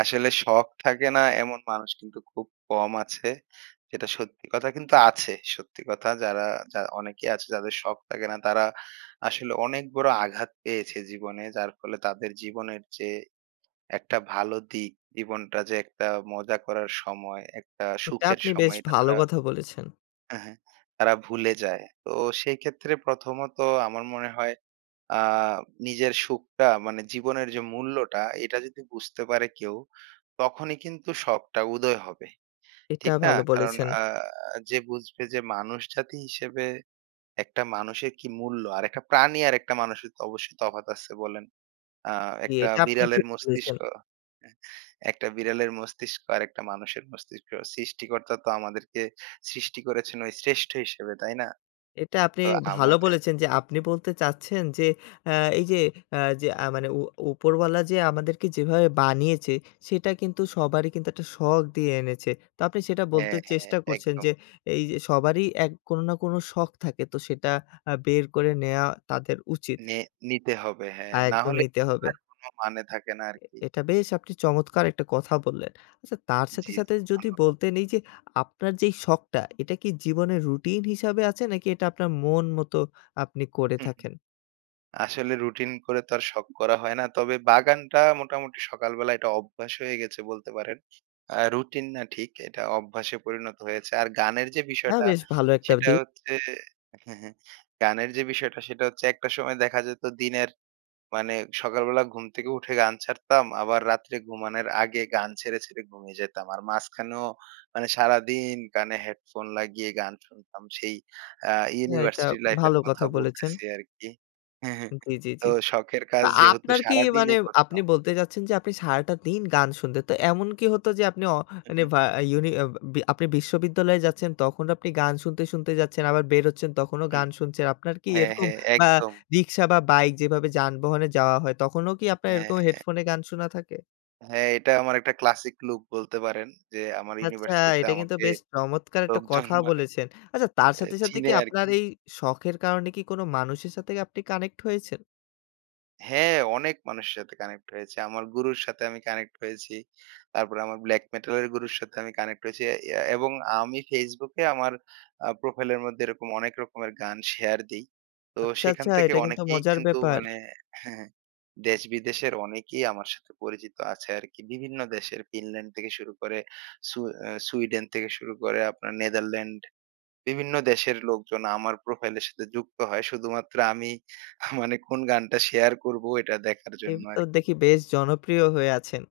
আসলে শখ থাকে না এমন মানুষ কিন্তু খুব কম আছে। যেটা সত্যি কথা কিন্তু আছে। সত্যি কথা যারা অনেকে আছে যাদের শখ থাকে না তারা আসলে অনেক বড় আঘাত পেয়েছে জীবনে। যার ফলে তাদের জীবনের চেয়ে একটা ভালো দিক জীবনটা যে, একটা মজা করার সময়, একটা এটা সুখের আপনি বেশ সময় এটা ভালো তারা। কথা বলেছেন। হ্যা, হ্যা, তারা ভুলে যায়। তো সেক্ষেত্রে প্রথমত আমার মনে হয় আ নিজের সুখটা মানে জীবনের যে, মূল্যটা এটা যদি বুঝতে পারে কেউ, তখনই কিন্তু শখটা উদয় হবে। এটা ঠিক না? ভালো কারণ বলেছেন। আ যে, বুঝবে যে, মানুষ জাতি হিসেবে একটা মানুষের কি মূল্য আর একটা প্রাণী আরেকটা মানুষের অবশ্যই তফাত আছে বলেন। আ একটা এটা আপনি বিড়ালের ঠিক বলেছেন। মস্তিষ্ক। একটা বিড়ালের মস্তিষ্ক, আরেকটা মানুষের মস্তিষ্ক। সৃষ্টিকর্তা তো আমাদেরকে সৃষ্টি করেছেন ওই শ্রেষ্ঠ হিসেবে। তাই না? এটা আপনি তো ভালো আমাদের বলেছেন যে, আপনি বলতে চাচ্ছেন যে, আ এই আ যে, মানে উপরওয়ালা যে, আমাদেরকে যেভাবে বানিয়েছে, সেটা কিন্তু সবারই কিন্তু একটা শখ দিয়ে এনেছে। তা আপনি সেটা হ্যা, বলতে হ্যা, চেষ্টা করছেন একদম। যে, এই যে, সবারই এক কোনো না কোনো শখ থাকে তো সেটা আ বের করে নেওয়া তাদের উচিত। নি, নিতে হবে হ্যা। আ, না একদম হলে নিতে হবে। ওর কোনো মানে থাকে না আর কি। এটা বেশ আপনি চমৎকার একটা কথা বললেন। আচ্ছা, তার জি, সাথে, জি, সাথে যদি ধন্যবাদ। বলতে নেই যে, আপনার যে, শখটা, এটা কি জীবনে রুটিন হিসাবে আছে নাকি এটা আপনার মন মতো আপনি করে হুম, থাকেন। আসলে রুটিন করে তো আর শখ করা হয় না। তবে বাগানটা মোটামুটি সকালবেলা এটা অভ্যাস হয়ে গেছে বলতে পারেন। আ রুটিন না ঠিক। এটা অভ্যাসে পরিণত হয়েছে। আর গানের যে, হ্যা, বিষয়টা বেশ ভালো একটার সেটা দিক। হচ্ছে হ্যা, হ্যা, গানের যে, বিষয়টা সেটা হচ্ছে একটা সময় দেখা যেত দিনের মানে সকালবেলা ঘুম থেকে উঠে গান ছাড়তাম। আবার রাত্রে ঘুমানোর আগে গান ছেড়ে, ছেড়ে ঘুমিয়ে যেতাম। আর মাঝখানেও মানে সারাদিন কানে হেডফোন লাগিয়ে গান শুনতাম। সেই আ হ্যা, এটা ইউনিভার্সিটি লাইফ এর ভালো কথা কথা বলেছেন। বলতেছি আরকি। হ্যা, হ্যা, জি, জি, তো জি। শখের তা, কাজ যেহেতু আপনার কি মানে সারাদিনই আপনি করতাম। বলতে চাচ্ছেন যে, আপনি সারাটা দিন গান শুনতে। তো এমন কি হতো যে, আপনি অ ইউনি আ আপনি বিশ্ববিদ্যালয়ে যাচ্ছেন, তখন আপনি গান শুনতে, শুনতে যাচ্ছেন, আবার বেরোচ্ছেন তখনও হু, গান শুনছেন। আপনার কি হ্যা, এরকম হ্যা আ একদম। রিক্সা বা বাইক যেভাবে যানবাহনে যাওয়া হয়, তখনও কি আপনার হ্যা, এরকম হ্যা। হেডফোনে গান শোনা থাকে? হ্যা, এটা আমার একটা ক্লাসিক লুক বলতে পারেন যে, আমার আচ্ছা, ইউনিভার্সিটি তে এটা কিন্তু আমাকে বেশ চমতকার একটা লোকজন কথা মানে। বলেছেন, আচ্ছা, তার সাথে, সাথে কি চীনে আপনার আরকি। এই শখের কারনে কি কোনো মানুষের সাথে আপনি কানেক্ট হয়েছেন? হ্যা, অনেক মানুষের সাথে কানেক্ট হয়েছি। আমার গুরুর সাথে আমি কানেক্ট হয়েছি। তারপরে আমার ব্ল্যাক মেটালের গুরুর সাথে আমি কানেক্ট হয়েছি। এবং আমি ফেসবুকে আমার প্রোফাইলের মধ্যে এরকম অনেক রকমের গান শেয়ার দেই। তো আচ্ছা, সেখান আচ্ছা থেকে এটা কিন্তু অনেকেই মজার কিন্তু ব্যাপার। মানে হ্যা, হ্যা, দেশ-বিদেশের অনেকেই আমার সাথে পরিচিত আছে আরকি। বিভিন্ন দেশের ফিনল্যান্ড থেকে শুরু করে, সু অ্যা সুইডেন থেকে শুরু করে আপনার নেদারল্যান্ড বিভিন্ন দেশের লোকজন আমার প্রোফাইল এর সাথে যুক্ত হয়। শুধুমাত্র আমি মানে কোন গানটা শেয়ার করবো এটা দেখার এ জন্য তো আরকি। দেখি বেশ জনপ্রিয় হয়ে আছেন।